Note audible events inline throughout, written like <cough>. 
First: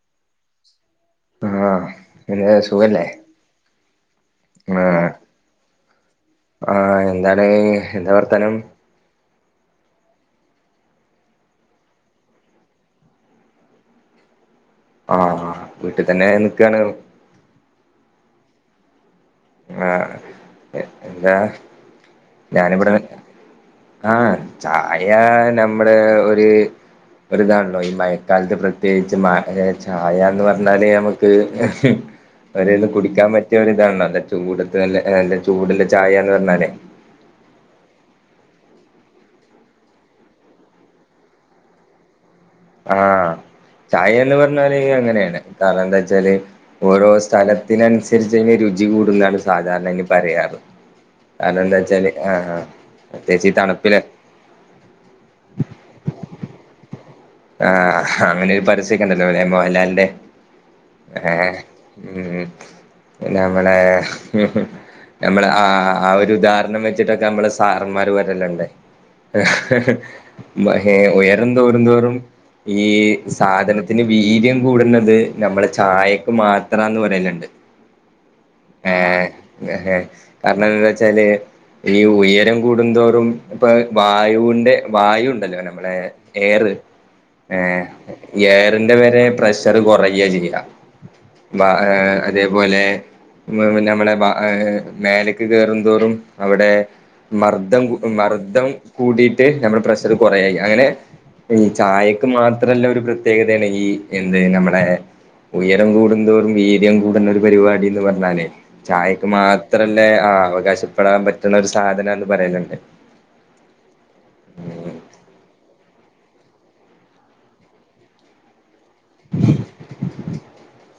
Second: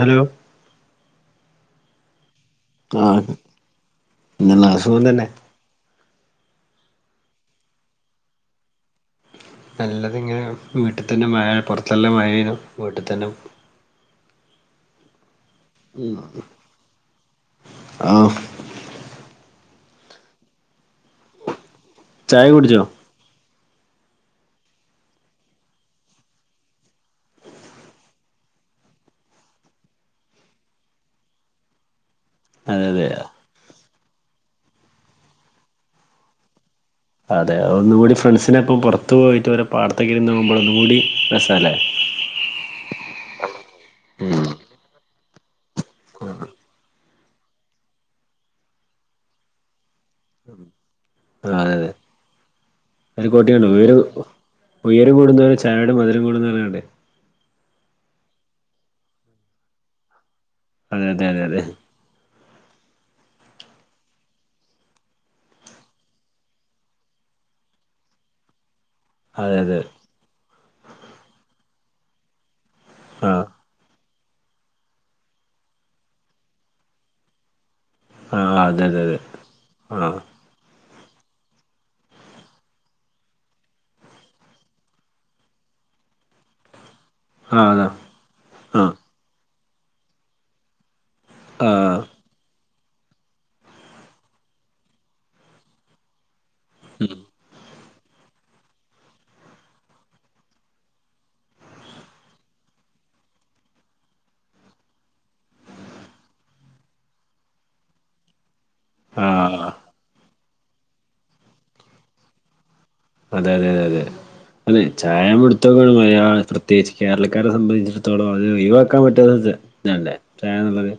Hello. ആ എ ആ നല്ല സുഖം തന്നെ. ആ എന്താണ് എന്താ വർത്താനം? നല്ലത് ഇങ്ങനെ വീട്ടിൽ തന്നെ മഴ പുറത്തെല്ലാം മഴേനു വീട്ടിൽ തന്നെ. ആഹ് വീട്ടിൽ തന്നെ നിക്കാണ്. ആ ആ എന്താ? ചായ കുടിച്ചോ? ആ ചായ നമ്മുള് ഒര് ഒരുതാണല്ലോ ഈ മഴക്കാലത്ത് പ്രത്യേകിച്ച് മ ചായന്ന് പറഞ്ഞാല് നമ്ക്ക്. അതെ പെരേന്ന് അതെ കുടിക്കാൻ പറ്റിയ ഒരിതാണ ല്ലൊ ചൂടത്ത് നല്ല ചൂട്ല്ല ചായന്ന് പറഞ്ഞാല്. അതെ ഒന്നുകൂടി ഫ്രണ്ട്സിനെപ്പം പുറത്തു പോയിട്ട് പാടത്തൊക്കെ ഇരുന്ന് നോകുമ്പോൾ ഒന്നുകൂടി രസ അല്ലേ? ആ ചായന്ന് പറഞ്ഞല് അങ്ങനെയാണ് കാരണം എന്താ ച്ചാല് ഓരോ സ്ഥല ഇതിനനുസരിച് രുചി കൂടുന്നാണ് സാധാരണ അയിന് പറയാറ്. അതെ കാരണംന്താ അതെ വച്ചാല് ആ ആ പ്രത്യേകിച്ച് ഈ തണുപ്പില്. ഉയര കൂടുന്ന തൊറും ചായയുടെ മധുരം കൂടുന്ന് കണ്ടെ. ആ അങ്ങനെ ഒരു പരസ്യഒക്കെ ഇണ്ടല്ലോലെ മോഹൻലാലിന്റെ അതെ അതെ ഏ അതെ അതെ ഉ പിന്നെ നമ്മളെ ഹി നമ്മള് ആ ആ ഒരു ഉദാഹരണം വെച്ചിട്ടൊക്കെ നമ്മള് സാറന്മാര് വരല്ലുണ്ട്. അതെ അതെ ഉയരംന്തോറും തോറും ഈ ആഹ് സാധനത്തിന്. വീര്യം കൂടുന്നത് നമ്മള ചായക്ക് മാത്രന്ന് പറയലുണ്ട്. ആഹ് അതെ ഏ അതെ അതെ ആ ആഹ് കാരണം എന്താ വെച്ചാല്. ഈ ഉയരം കൂടുന്തോറും ഇപ്പ വായുവിന്റെ വായു ഉണ്ടല്ലോ നമ്മളെ. എയർ ഏ ആഹ് അതാ ആഹ് എയറിന്റെ വരെ പ്രഷർ കുറയാചെയ്യാ. ബ ഏ ആഹ് അതേപോലെ. ഏ നമ്മള്ബ മേലക്ക് കയറുംന്തോറും അവിടെ മർദം. മർദ്ദം കൂടിയിട്ട് നമ്മുടെ പ്രഷർ കുറയാ ചെയ്യാ അങ്ങനെ ഈ ചായ. ക്ക് മാത്രല്ല ഒരു പ്രത്യേകതയാണ് ഈ എന്ത് നമ്മളെ. ഉയരം കൂടുന്തോറും വീര്യം കൂടുന്ന ഒരു പരിപാടിന്ന് പറഞ്ഞാലേ. ചായക്ക് ആഹ് മാത്രല്ലേ ആ അവകാശപ്പെടാൻ പറ്റുന്ന ഒരു സാധനന്ന് പറയല്ണ്ട്. അത അതെ അത അതെ. ചായ കൊട് <unintelligible> പ്രത്യേകിച്ച് കേരളക്കാരെ സംബന്ധിച്ചിടത്തോളം അത് ഒഴി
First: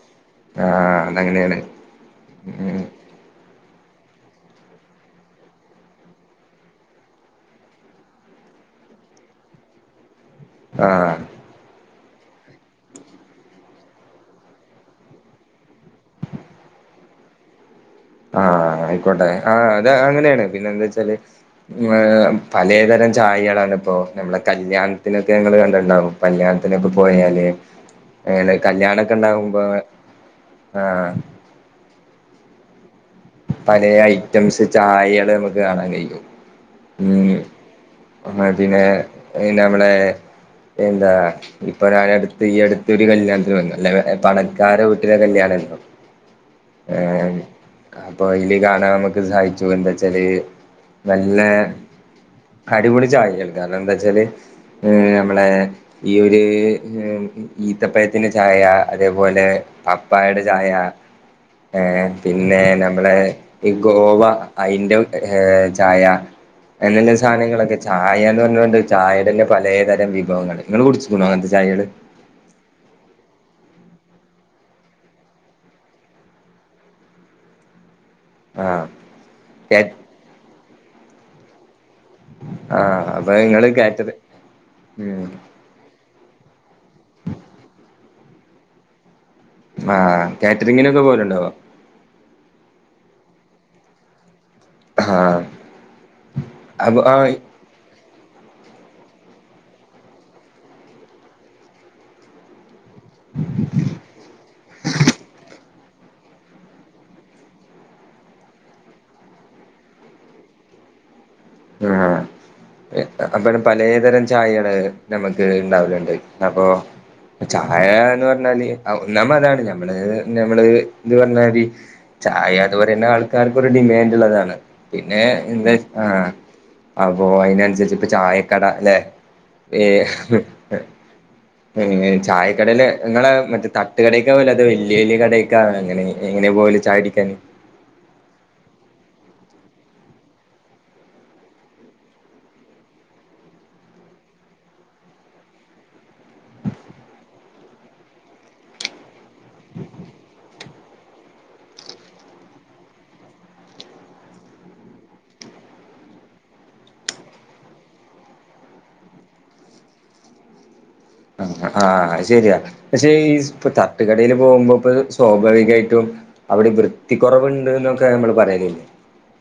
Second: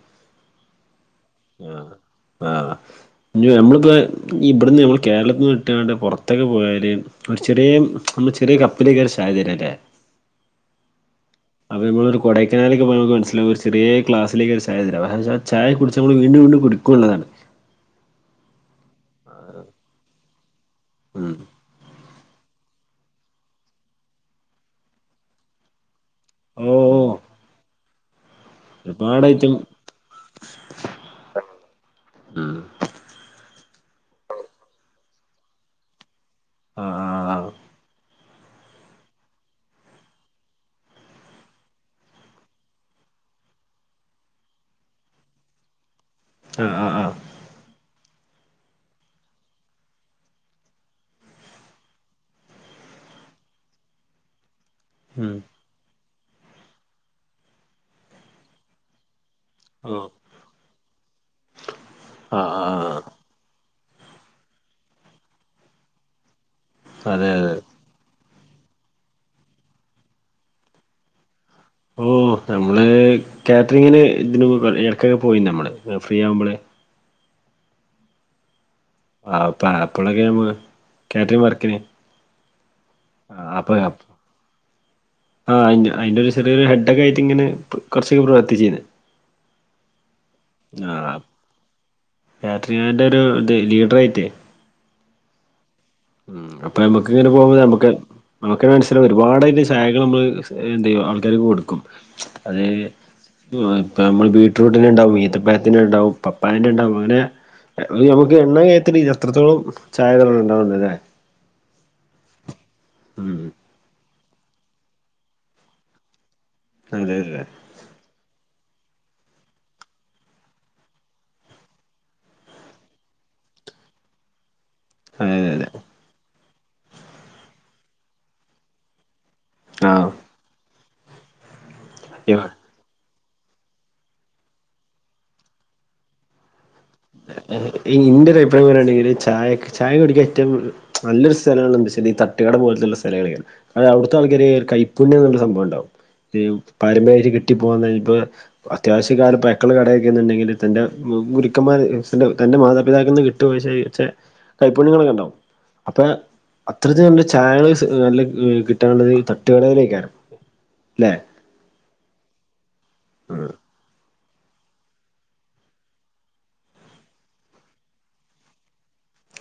<unintelligible> ആഹ് അതങ്ങനെയ. ആ ആ നമ്മളിപ്പോൾ ഇവിടുന്ന് നമ്മൾ കേരളത്തിൽ നിന്ന് വിട്ടാണ്ട് പുറത്തൊക്കെ പോയൽ. ഒരു ചെറിയ നമ്മൾ ചെറിയ കപ്പലേക്കാരം ചായ തരല്ലേ? ആഹ് അത് നമ്മൾ കൊടൈക്കനേലേക്ക് പോയ നമുക്ക് മനസിലാവും ഒരു ചെറിയ ക്ലാസിലേക്ക ഒരു ചായ തരാ അതെന്താന്ന് വെച്ച ചായ കുടിച്ച് നമ്മള് വീണ്ടും വീണ്ടും കുടി <unintelligible> ആ ആയിക്കോട്ടെ ആ അതങ്ങനെയാണ് പിന്നെന്താച്ചാല് ഉം പലതരം ചായകളാണിപ്പോ നമ്മളെ കല്യാണത്തിനൊക്കെ നിങ്ങള് കണ്ടിട്ടുണ്ടാവും ഓ കല്യാണത്തിനൊക്കെ ഓ പോയാല് അങ്ങനെ ഒരുപാട് ഐറ്റം കല്യാണക്കെയിണ്ടാവുമ്പോ ആഹ്ഹ് ഉം പലെ ഐറ്റംസ് ചായകള് നമുക്ക് കാണാൻ കഴിക്കും ആഹ് മ്മ് ആഹ് മതിനെ പിന്നെ നമ്മളെ എന്താ ഇപ്പ ഞാനടുത്ത് ഈ അടുത്തൊരു കല്യാണത്തിന് വന്നു അല്ല പണക്കാര വീട്ടില കല്യാണ ആ ആ ആ <unintelligible> ഇപ്പൊ അതില് കാണാൻ നമ്മക്ക് സാധിച്ചത് എന്താച്ചാല് നല്ല അടിപൊളി ചായേണ് കാരണം എന്താച്ചാല് ഉം നമ്മളെ ഈ ഒരു ഈത്തപ്പയത്തിന്റെ ചായ അതേ പോലെ ഓ പപ്പായുടെ ചായ ഏഹ് ആഹ് പിന്നെ ന ആഹ് ഏഹ് ഈ ഗോവ അയിന്റെ ഏഹ് ചായ <unintelligible> അതെ അതെ സാധനങ്ങളൊക്കെ ചായേന്ന് പറഞ്ഞ കൊണ്ട് ചായേടെ തന്നെ പലേ തരം വിഭവങ്ങള് നിങ്ങള് കുടിച്ചിട്ടുണ്ടോ അങ്ങനത്തെ ചായകള് ഓഹ് നമ്മള് കാറ്ററിങ്ങിന് ഇതിന് ഇടക്കെ പോയി നമ്മള് ഫ്രീ ആവുമ്പോള് ആഹ് ആഹ് കേ <unintelligible> കാറ്ററിങ് വർക്കിന് ആഹ് അപ്പ ഇങ്ങള് കാറ്റർ മ്ഹ് ആഹ് അയിന്റ അയിന്റൊരു സ് <unintelligible> ഹെഡക്കായിട്ടിങ്ങനെ കൊർ കൊറച്ചക്കെ പ്രവർത്തി ചെയ്ത് ആഹ് കാറ്ററിങ്ങിനൊക്കെ പോവലുണ്ടാവോ കാറ്ററിംഗിന്റൊരു ഇതേ ലീഡറായിട്ടേ ഹാ മ്ഹ് അപ്പ നമ്മക്കിങ്ങനെ പോവുമ്പ നമ്മക്ക് നമുക്കു മനസ്സിലാവും ഒരുപാട് അതിൻ്റെ ശാഖകള് നമ്മള് എന്ത് ചെയ്യുവ ആൾക്കാരിക്ക് കൊടുക്കും അത് എന്തുവാ ഇപ്പ നമ്മള് ബീറ്റ്‌റൂട്ടിനിണ്ടാവും ഈത്തപ്പഴത്തിനിണ്ടാവും പപ്പായന്റെണ്ടാവും അങ്ങനെ എഹ് നമുക്ക് എണ്ണ കയത്തില് എത്രത്തോളം ചായകളണ്ടാവണ്ട അല്ലേ ആഹ ഉം അപ്പയും പലെതരം ചായകള് നമക്ക് ഇണ്ടാവലുണ്ട് അപ്പോ അതെ അതെ ച്ച അയാളെണ്ടെന്ന് പറഞ്ഞാല് ഔ നമ്മളതാണ് ഞമ്മള് ഞമ്മള് ഇത് പറഞ്ഞമാരി ചായാന്ന് പറയണത് ആൾക്കാർക്കൊരു ഡിമാൻഡിള്ളതാണ് പിന്നേ അതെ അതെ എന്താ ആഹ് അപ്പൊ അയിനനുസരിച്ചിപ്പ ചായക്കട അല്ലെ അതെ ഏഹ് ഏഹ് ആഹ് ചായക്കടേല് നിങ്ങളെ മറ്റേ തട്ടുകടക്കാവല്ലാത്ത വല്യ വല്യ കടയെക്ക അങ്ങനെ എങ്ങനേ പോവല് ചായ കുടിക്കാന് ഇൻ്റൊരു അഭിപ്രായം പറയാണെങ്കില് ചായെക്ക് ചായ കുടിക്കാൻ ഏറ്റവും നല്ലൊരു സ്ഥലങ്ങളെന്ന് വെച്ചാല് ഈ തട്ടുകട പോലത്തിളള സ്ഥലങ്ങളെയാണ് അല്ല അവിടുത്തെ ആൾക്കാര് കൈപ്പുണ്യം എന്നുള്ളൊരു സംഭവം ഇണ്ടാവും ഇം പാരമ്പര്യായിട്ട് കിട്ടിപ്പോന്ന ഇപ്പ അത്യാവശ്യകാലം പയക്കുള്ള കടയ്ക്കയാന്നെണ്ടാകില് തൻ്റെ <unintelligible> ക്കന്മാര്ഇൻസ്ൻ്റെ തൻ്റെ മാതാപിതാക്കന്ന് കിട്ടൊക്കെ ചെയ് ചെ കൈപുണ്യങ്ങളൊക്കെണ്ടോ അപ്പ അത്രത്തി നല്ല ചായകള് നല്ല ഏ കിട്ടാനുള്ളത് ഈ തട്ടുകടയിലേക്കാരം അല്ലെ ആഹ് ആഹ് അത്ശെര്യാ പക്ഷെ ഈ സ്പ്ട്ടാ തട്ട്കടേല് പോകുമ്പോ ഇപ്പത് സ്വഭാവികായിട്ടും അവിടെ ഇ വൃത്തി കൊറവിണ്ട്ന്നൊക്കെ നമ്മള് പറയലില്ലേ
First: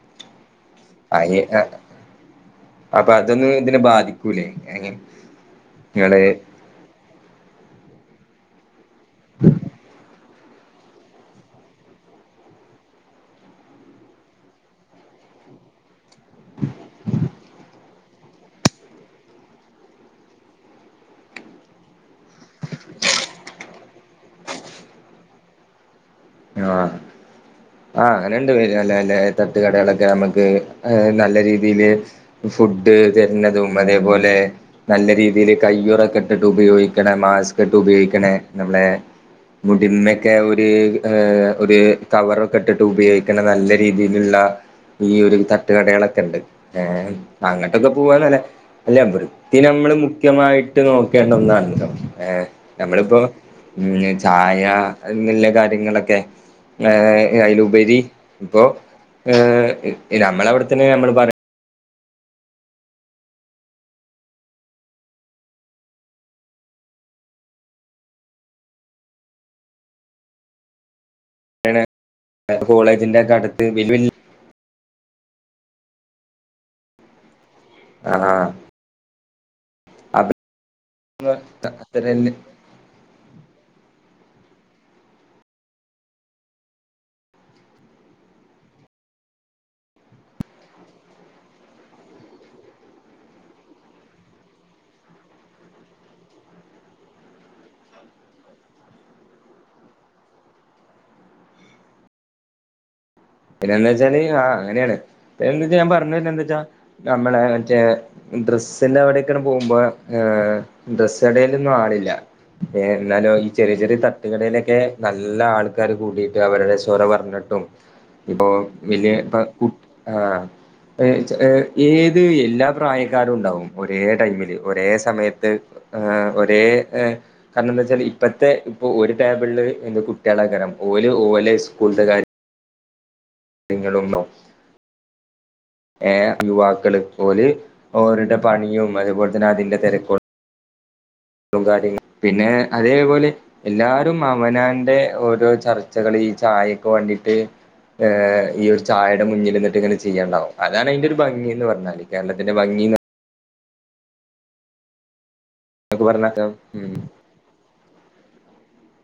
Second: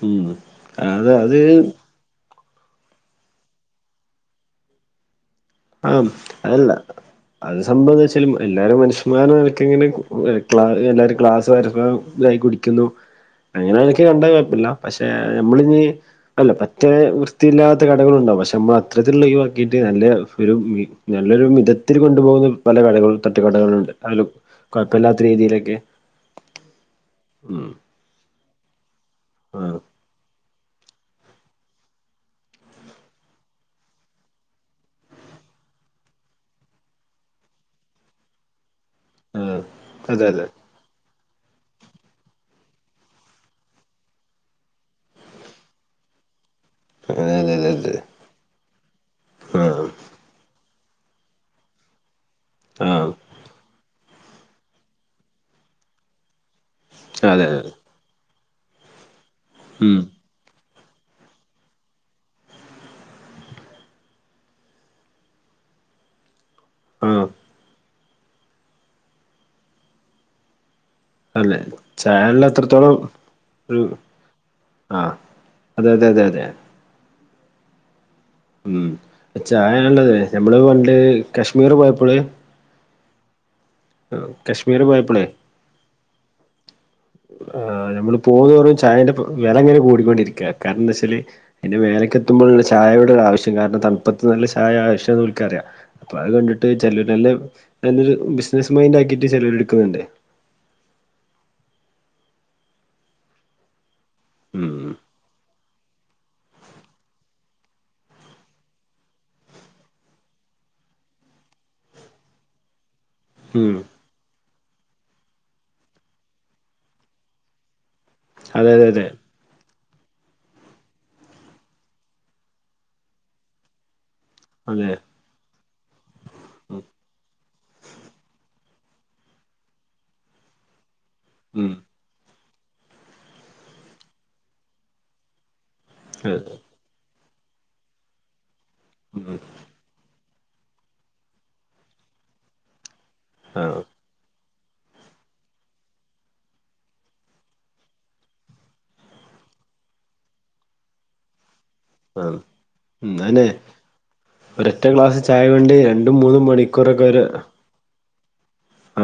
ഇം അതത് അപ്പ അതൊന്നും ഇതിനെ ബാധിക്കൂല്ലേ എങ്ങനെ ആഹ് അതല്ല അത് സംഭവന്നെച്ചാല് എല്ലാരും മനുഷ്യമാരെക്കിങ്ങനെ ഏക് ക്ലാ എല്ലാരും ക്ലാസ് വരുമ്പ ഇതായി കുടിക്കുന്നു അങ്ങനേണങ്കിക്കണ്ടാ കൊഴപ്പ്ല്ല പക്ഷേ നമ്മളിനി അല്ല പറ്റേ വൃത്തിയില്ലാത്ത കടകളുണ്ടാവും പക്ഷെ നമ്മ അത്തരത്തിൽള്ള ഒയിവാക്കീട്ട് നല്ലെ- ഒരു നല്ലൊരു മിതത്തിൽ കൊണ്ടുപോകുന്ന പല കടകളും തട്ടുകടകളുണ്ട് അതിലും കോഴ്പ്പല്ലാത്ത രീതിയിലൊക്കെ ആഹ് ഉം ആഹ് അങ്ങനെണ്ട് പേര് നല്ലെ നല്ലെ ആഹ് തട്ട്കടകളൊക്കെ ഞമ്മക്ക് നല്ല രീതീല് ഫുഡ്ഡ് വര്ണതും അതേപോലെ നല്ലെ രീതീല് കയ്യുറക്കെട്ട്ട്ട് ഉപയോഗിക്ക്ണെ മാസ്ക്ക്ട്ട് ഉപയോഗിക്ക്ണേ നമ്മ്ളെ ആഹ് അതെ മുടിമ്മെക്കെ അതെ ഒര് ഏഹ് ഒര് കവറാെക്കെട്ട്ട്ട് ഉഭയോഗിക്ക്ണെ നല്ല രീതീല്ള്ളാ ഈയൊരു തട്ടുകടകളൊക്കെ ഉണ്ട് ഏഹ് അതെ അതെ അങ്ങോട്ടൊക്കെ അതെ പോവാലോലേ അല്ല വൃത്തി ആഹ് നമ്മള് മുഖ്യമായിട്ട് നോക്കേണ്ട ഒന്നാണലോ ഏ് ആഹ് നമ്മളിപ്പോ ഉം ചായ എന്ന്ല്ലെ കാര്യങ്ങളൊക്കെ ഏഹ് അതെ അതെ അയ്ലുപരി പ്പോ ഉം ഏഹ് നമ്മളവ്ട്ത്ത്നെ ഞമ്മൾ പറ ആഹ് അതെ ചാനല്ൽ അത്രത്തോളം കോളേജിന്റെ ഒക്കെ അടുത്ത് ഒരു വലിയ വലിയ ആഹ് അതെ അതെ അതെ അതെ ആഹ് ഉം അത് ചായാണ്ടത് അപ്പ ഞമ്മള് പണ്ട് കശ്മീറ് പോയപ്പള് അത്രന്നെ ഉ കശ്മീര് പോയപ്പളേ ആഹ് ഞമ്മള് പോകും തോറും ചായെന്റെ വെലെങ്ങെനെ കൂടിക്കൊണ്ടിരിക്കാ കാര്ണംന്താച്ചാല് അയ്ന്റെ മേലെക്കെത്തുമ്പൾല്ലെ ചായയുടെ ഓരാവശ്യം കാരണം തൺപ്പത്ത് നല്ല ചായ ആവശ്യാന്ന് ഓൽക്കറ്യാ അപ്പൊ അത് കണ്ടിട്ട് ചിലരെല്ലാം നല്ലൊരു ബിസിനസ്സ് മൈൻഡ് ആക്കിട്ട് ചിലര് എടുക്കുന്നുണ്ട് പിന്നെ എന്താച്ചാല് ആഹ് ഉം അങ്ങനേണ് പിന്നെ എന്തെച്ചാ ഞാൻ പർഞ്ഞര്ണെന്തെച്ചാ നമ്മളെ മറ്റേ ഡ്രസ്സിന്റെ അവിടൊക്കെ പോകുമ്പോ ആഹ് ഡ്രസ് കടയിലൊന്നും ആളില്ല എന്നാലോ ഈ ഉം ചെറിയ ചെറിയ തട്ട തട്ടുകടയിലൊക്കെ നല്ല ആൾക്കാര് കൂടിട്ട് അവരുടെ സ്വര പറഞ്ഞിട്ടും ഇപ്പൊ അതെ അതെ അതെ വല്യെ പ കു ആഹ് ചെ ഏഹ് ഏത് എല്ലാ പ്രായക്കാരുണ്ടാവും ഒരേ ടൈമ് ഒരേ അതെ സമയത്ത് ഒരേ ഉം ഏഹ് കാരണംന്തച്ചാല് ഇപ്പത്തെ ഇപ്പൊ ഒര് ടേബ്ൾല് എന്ത കുട്ട്യാളെക്കാരം ഓല് ഓലെ ഉം സ്കൂള്ത്തെ കാര് നിങ്ങളും ഓഹ് ഏഹ് അതെ യുവാക്കള് ഓല് ഓര്ടെ പണിയും അതേപോലെ ഉം തന്നെ അതിൻ്റെ തെര ക്കും കാര്യങ്ങൾ പിന്നെ അതേപോലെ ആഹ് എല്ലാ അവനാന്റെ ഓരോ ചർച്ചകള് ഈ ചായെക്ക് വാണ്ടീട്ട് ഏഹ് ഈ ഒര് ചായേടെ മുന്നില്ന്ന്ട്ട് ഇങ്ങനെ ചെയ്യാണ്ടാവും അതാണ് അയ്ന്റെ ഒര് ഭംഗീന്ന് പർഞ്ഞാല് ആഹ് കേരളത്തിന്റെ ഭംഗീന്ന് ഉം അതെന്നെ ഒരാെറ്റ ഗ്ലാസ് ചായ വേണ്ടി എന്നൊക്കെ രണ്ടും പറഞ്ഞ മൂന്നും ഉം മണിക്കൂറൊക്കാെര്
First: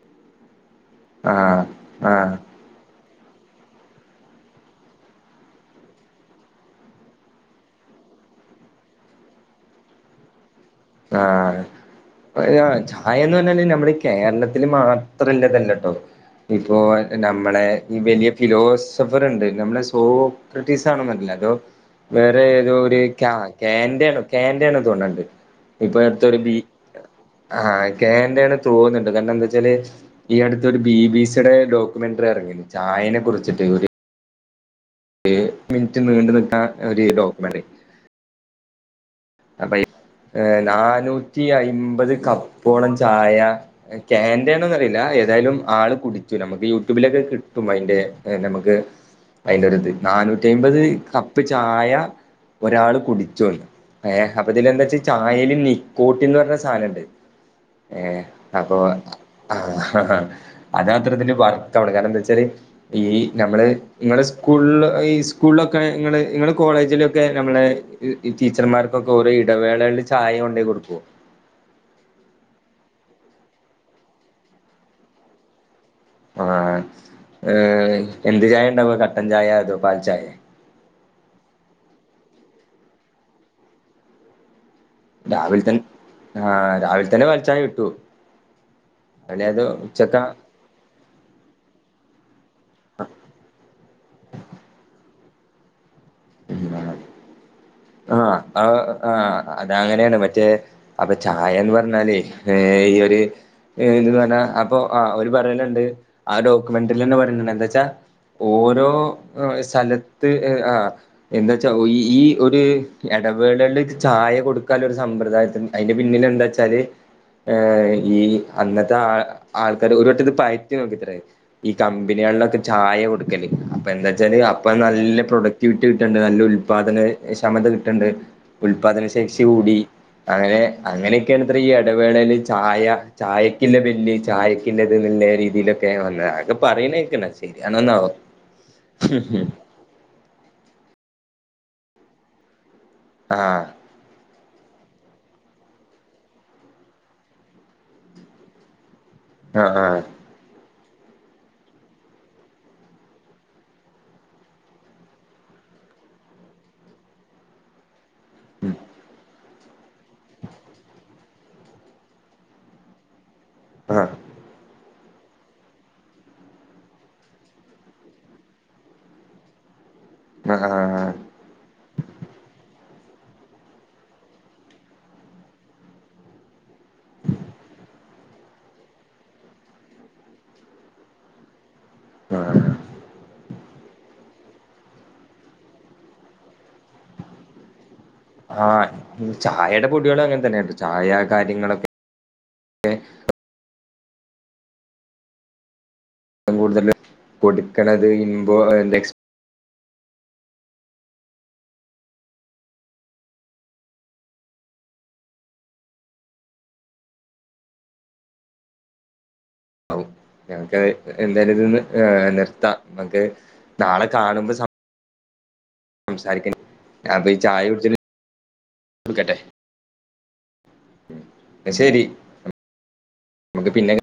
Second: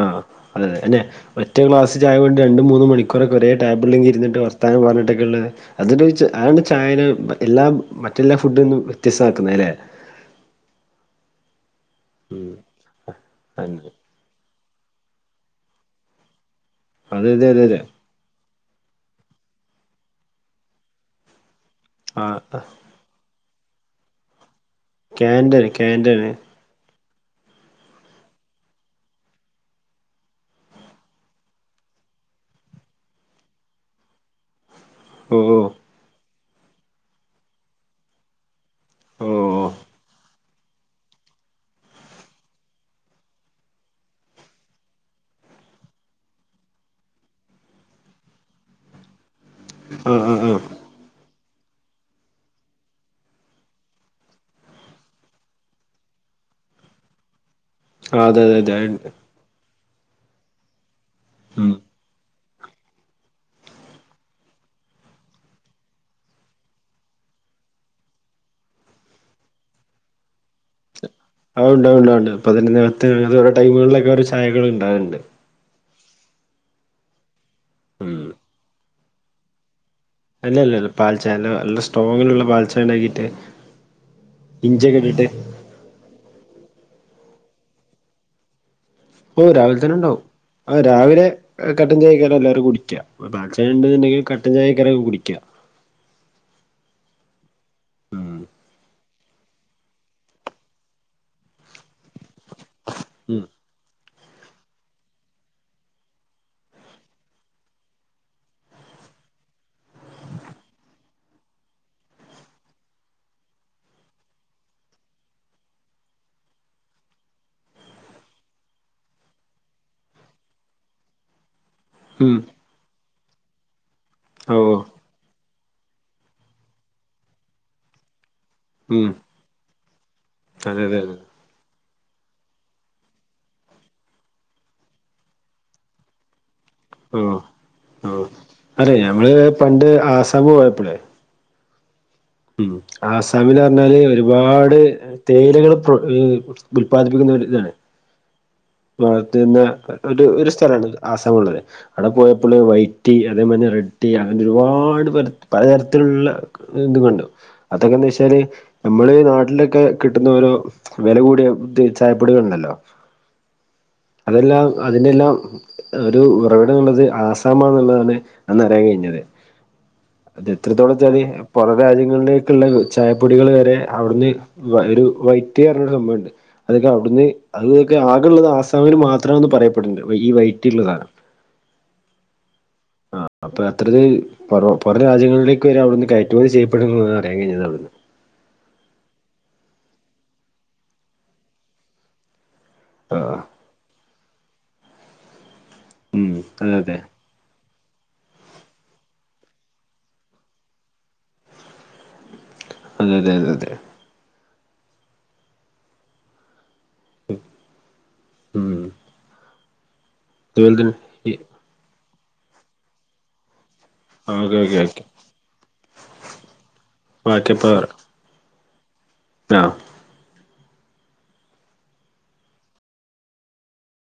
ആഹ് അതെ അതെ അതെന്നെ ആഹ് മറ്റേ ക്ലാസ് ച്ച ചായ ആഹ് കൊണ്ട് രണ്ടും മൂന്നും മണിക്കൂറൊക്ക ഒരേടേബ്ള്ങ്ങനെ ഇര്ന്നിട്ട് വർത്താനം പർഞ്ഞിട്ടെക്കെള്ളെ അത്നൊയ്ച്ച് അതാണ് ചായേനെ മറ്റെ എല്ലാം മറ്റെല്ലാ ഫുഡ്ന്നും വ്യത്യസ്തമാക്ക്ന്നെ ലെ ആ ഉം <unintelligible> ചായെന്ന് പറഞ്ഞാല് ഞമ്മടെ അതെ കേര്ളത്ത്ല് മാത്രല്ലതല്ലട്ടോ ഇപ്പോ അതെ അതെ ഞമ്മളെ അതെ അതെ ഈ വെലിയ ഫിലോസഫറ്ണ്ട് നമ്മളെ സോക്റ്ട്ടീസാണോന്നർല തോ വേറെ ആഹ് ഏതോ ഒര് ക്യാ കേന്റേണ് കേന്റേണ് കേന്ററിങ്ങ് ഇപ്പൊ അട്ത്തൊര് ബി ആഹ് കേന്റേണ് തോന്ന്ണ്ട് കാര്ണം എന്തച്ചാല് ഈ അടുത്തൊരു ബി ബി സിടെ ഡോക്മെന്റ്റി എറങ്ങീന്നു ചായേനെ കുറിച്ചിട്ട് ഒര് ഏ ഓ ഓ മിൻറ്റ് നീണ്ട് നിക്കാ ഒര് ഡോക്മെന്റ് ഓ ഓ അപ്പയ് ആഹ് നാനൂറ്റി അയ്മ്പത് കപ്പോളം ചായ ആഹ് കേന്റേണോന്നറീല ഏതേയേലും ആള് കുടിച്ചൂല മ്മക്ക് യൂടുബിലൊക്കെ കിട്ടും അയിന്റെ എഹ്‌ നമ്മക്ക് ഉ അതിന്റെ ഒരുത് നാനൂറ്റി അമ്പത് കപ്പ് ചായ ഒരാൾ കുടിച്ചുണ്ട് ഏഹ് അപ്പൊതില് എന്താച്ചാ ചായേല് നിക്കോട്ടിൻന്ന് പറഞ്ഞ സാധനണ്ട് ഏഹ് ആഹ് അതെ അതെ അതെ അപ്പൊ അത്ണ്ട് ആഹ് ഹഹ അതാത്തരത്തില് ഉം വർത്തവാണ് കാരണന്താച്ചാല് ഈ ഞമ്മള് ഇങ്ങളെ സ്കൂള് ഈ സ്കൂള്ലൊക്കെ ഇങ്ങള് ഇങ്ങള് കോളേജിലൊക്കെ ഞമ്മളെ ഈ ടീച്ചർമാര് ക്കെ ഓരൊ ഇടവേളൽ ചായ കൊണ്ടയി കൊടുക്കും ആ ഉണ്ടണ്ട് ഉണ്ട ഉണ്ട് പതിന നേകത്ത് ഓരോ ടൈമുകളിലൊക്കെ ഓരൊ ചായകൾ ഉണ്ടാവറുണ്ട് ആഹ് ഉം എന്ത് ചായ ഉണ്ടാവോ കട്ടൻ ചായ അതോ പാൽ ചായ അല്ല അല്ലല്ല പാൽച്ച അല്ല നല്ല സ്ട്രോങ്ങിലുള്ള പാൽച്ച ഇണ്ടാക്കിട്ട് ഇഞ്ചക്കെ രാവിൽ തൻ ആഹ് രാവിൽ തന്നെ പാൽചായ കിട്ടോ ഓ രാവിൽ തന്നെ ഉണ്ടാവും അ രാവിലെ കട്ടൻചായക്കാരം കുടിക്ക പാൽച്ചയ ഇണ്ട്ന്ന്ണ്ടെങ്കി കട്ടൻ ചായക്കര കുടിക്ക ഉം ആഹ് ഉം ആഹ് ആഹ് അതങ്ങനെയാണ് മറ്റേ അപ്പൊ ചായന്ന് പറഞ്ഞലേ ഏ ഈ ഒരു ഉം ഇ പറഞ്ഞാ അപ്പൊ ആ ഒരു പറയലുണ്ട് ആ ഡോക്യുമെന്ററിൽ തന്നെ പറയണ്ട് എന്താച്ചാ ഓരോ സ്ഥലത്ത് ആഹ് എന്തച്ചാ ഈ ഒരു ഇടവേളയിൽ ചായ കൊടുക്കാൽ ഒരു സമ്പ്രദായത്തിന് അയ്ന്റെ പിന്നിൽ എന്താച്ചാല് ഏ ഈ അന്നത്തെ ആ ആൾക്കാർ ഒരു വട്ടത് പയറ്റി നോക്കിത്ര ഈ ഉം കമ്പനികൾലൊക്കെ ചായ കൊടുക്കല് അപ്പ എന്താച്ചാല് ഓ അപ്പൊ നല്ല പ്രൊഡക്റ്റ് കിട്ടണ്ട് നല്ല ഉല്പാദന ക്ഷമത കിട്ട്ണ്ട് ഉല്പാദന ഉം ശേഷി കൂടി അങ്ങനെ അതെ അതെ അതെ അങ്ങനെയൊക്കെയാണ് ഇത്രയും ഇടവേളല് ചായ ചായക്കില്ല ബല്ല് ചായക്കുള്ളത് നുള്ള രീതിയിലൊക്കെ വന്ന ആഹ് ആ അതെ ഞമ്മള് പണ്ട് ആസമ് പോയപ്പളേ ഉം ആസാമില് ആഹ് പറഞ്ഞാല് ഒരു ഒരുപാട് തേയിലകൾ ഉല്പാദിപ്പിക്കുന്നരു ഇതാണ് ആഹ് ആഹ് <unintelligible> ഒരു സ്ഥലണ് ആസാം ഉള്ളത് അവിടെ പോയപ്പോള് വൈറ്റ് ടീ അതേമാലെ റെഡ് ടീ അങ്ങനെ ഒരുപാട് പലതരത്തില്ള്ള എന്ത് കണ്ടോ അതൊക്കെ എന്താ എന്ന് വച്ചാല് ഉം നമ്മള് ഈ നാട്ടിലൊക്കെ കിട്ടുന്ന ഓരോ വില കൂടിയ ചായപ്പൊടുകുണ്ടല്ലോ ആഹ് അതെല്ലാം അതിനെല്ലാം ഒരു ഉറവിടം എന്നുള്ളത് ആസാമാ എന്നുള്ളതാണ് അന്ന് അറിയൻ കഴിഞ്ഞത് അത് ആഹ് എത്രത്തോളം ആഹ് ചാല് പുറം രാജ്യങ്ങളിലേക്ക്ള്ള ചായപ്പൊടികൾ വരെ അവിടുന്ന് ഒരു വൈറ്റ് അർഞ്ഞൊരു സംഭവംണ്ട് അതക്കെ അവിടുന്ന് അതൊക്കെ ആകള്ളത് ആസാമിന് മാത്രംന്ന് പറയപ്പെടണ്ട് ഈ വൈറ്റിള്ള സാധനം ആഹ് ആ അപ്പൊ അത്രത് പുറേ രാജ്യങ്ങളിലേക്ക് വരെ അവിടുന്ന് കയറ്റുമതി ചെയ്യപ്പെടുന്നുന്ന് അറിയാൻ കഴിഞ്ഞത് അവിടുന്ന് ആഹ് ഉം ചായേടെ പൊടിളും അങ്ങതെന്നേ ചായ കാര്യങ്ങളൊക്കെ ക്കെ ആഹ് ഉം അതെ കൂടുതല് അതെ കൊട്ക്ക്ണത് ഇമ്പോ ആൻഡ് എക്സ് അതെ അതെ അതെ അതെ ഉം അതുപോലെ ഞമക്ക് തന്നെ എല്ലാരിന്ന്നുംലെഫ്ത. നമക്ക് നാളെ കാണുമ്പോ ഓക്കെ ഓക്കെ ഓക്കെ സംസാരിക്ക അപ്പ ഈ ചായ കുടിച്ച വെകട്ടെ ആഹ് ശരി <inaudible> പിന്നെ